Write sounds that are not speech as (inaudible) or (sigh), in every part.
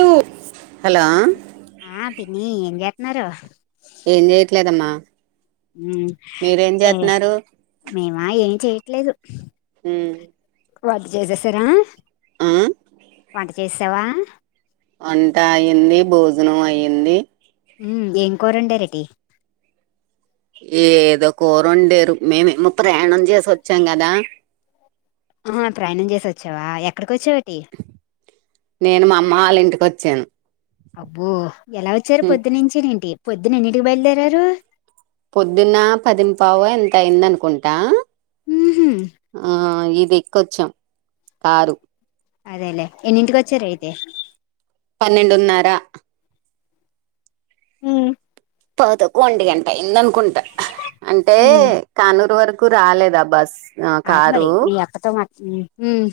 ర (unintelligible) హలో నీ ఏం చేస్తున్నారు ఏం చెయట్లేదమ్మా ఏం మేమా ఏం చేయట్లేదు లేదు హమ్ వంట చేసేసారా పంట చేసావా వంట అయింది భోజనం అయ్యింది హమ్ ఏం కూర వండారేంటి ఏదో కూరుండేరు మేమేమో ప్రయాణం చేసి వచ్చాం కదా ఆ ప్రయాణం చేసొచ్చావా ఎక్కడ నేను మా అమ్మ వాళ్ళ ఇంటికి వచ్చాను అబ్బో ఎలా వచ్చారు ఉమ్ పొద్దునుంచి నేంటి పొద్దున ఎన్నింటికి బయలుదేరారు పొద్దున్న పదిం పావ్ ఎంత అయిందనుకుంటా ఉహు ఆ ఈ ఇది ఎక్కొచ్చాం కారు అదేలే ఎన్నింటికి వచ్చారెంటి పన్నెండున్నారా హుమ్ పదకొండు గంటై అయిందన్ కుంట అంటే ఉమ్, కానూరు వరకు కు రాలేదా బస్ ఆ అవు మరి కారు మీ అక్కతో మాత్ హుమ్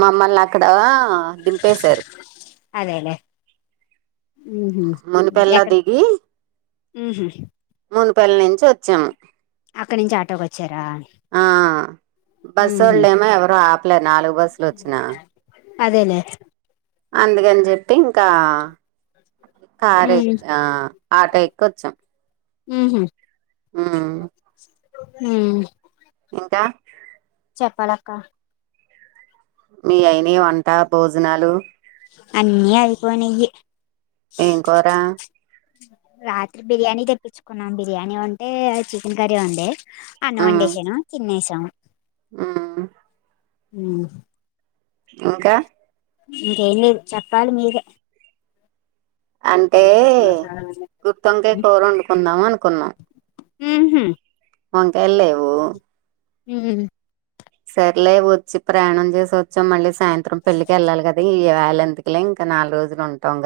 మమ్మల్న అక్కడ దింపేశారు అదేలే ఉహు మునిపెల్లా ఎక్కడ దిగి ఉహు మూనుపేల్ల నుంచి వచ్చాం అక్కడి నుంచి ఆటోకి వచ్చారా ఆ ఉహు బస్సొళ్లూ ఏమో ఎవరు ఆపలేరు నాలుగు బస్సులు వచ్చినా అదేలే అందుకని చెప్పి ఇంకా కార్ ఉమ్ ఎక్కి ఆ ఆటో ఎక్కొచ్చాం ఉహు ఉమ్ ఉహ్ దా పలకా మీ అయినయ వంటా భోజనాలు అన్నీ అయిపోయినాయి ఏం కూర రాత్రి బిర్యానీ తెప్పించుకున్నాం బిర్యానీ ఉంటే చికెన్ కర్రీ ఉండే అన్నం వండేషను తిన్నేస ఉహ్ ఉహ్ ఇంకా ఇంకేం లేదు చెప్పాలి మీరే అంటే గుత్తోంకయి కూర వండుకుందాం అనుకున్నా ఉహు వంకాయలు లేవు ఉహు సర్లే వచ్చి ప్రయాణం చేసి వచ్చాం మళ్ళీ సాయంత్రం పెళ్ళికి వెళ్ళాలి కదా ఈ వేళ ఎందుకులే ఇంకా నాలుగు రోజులు ఉంటాం కదా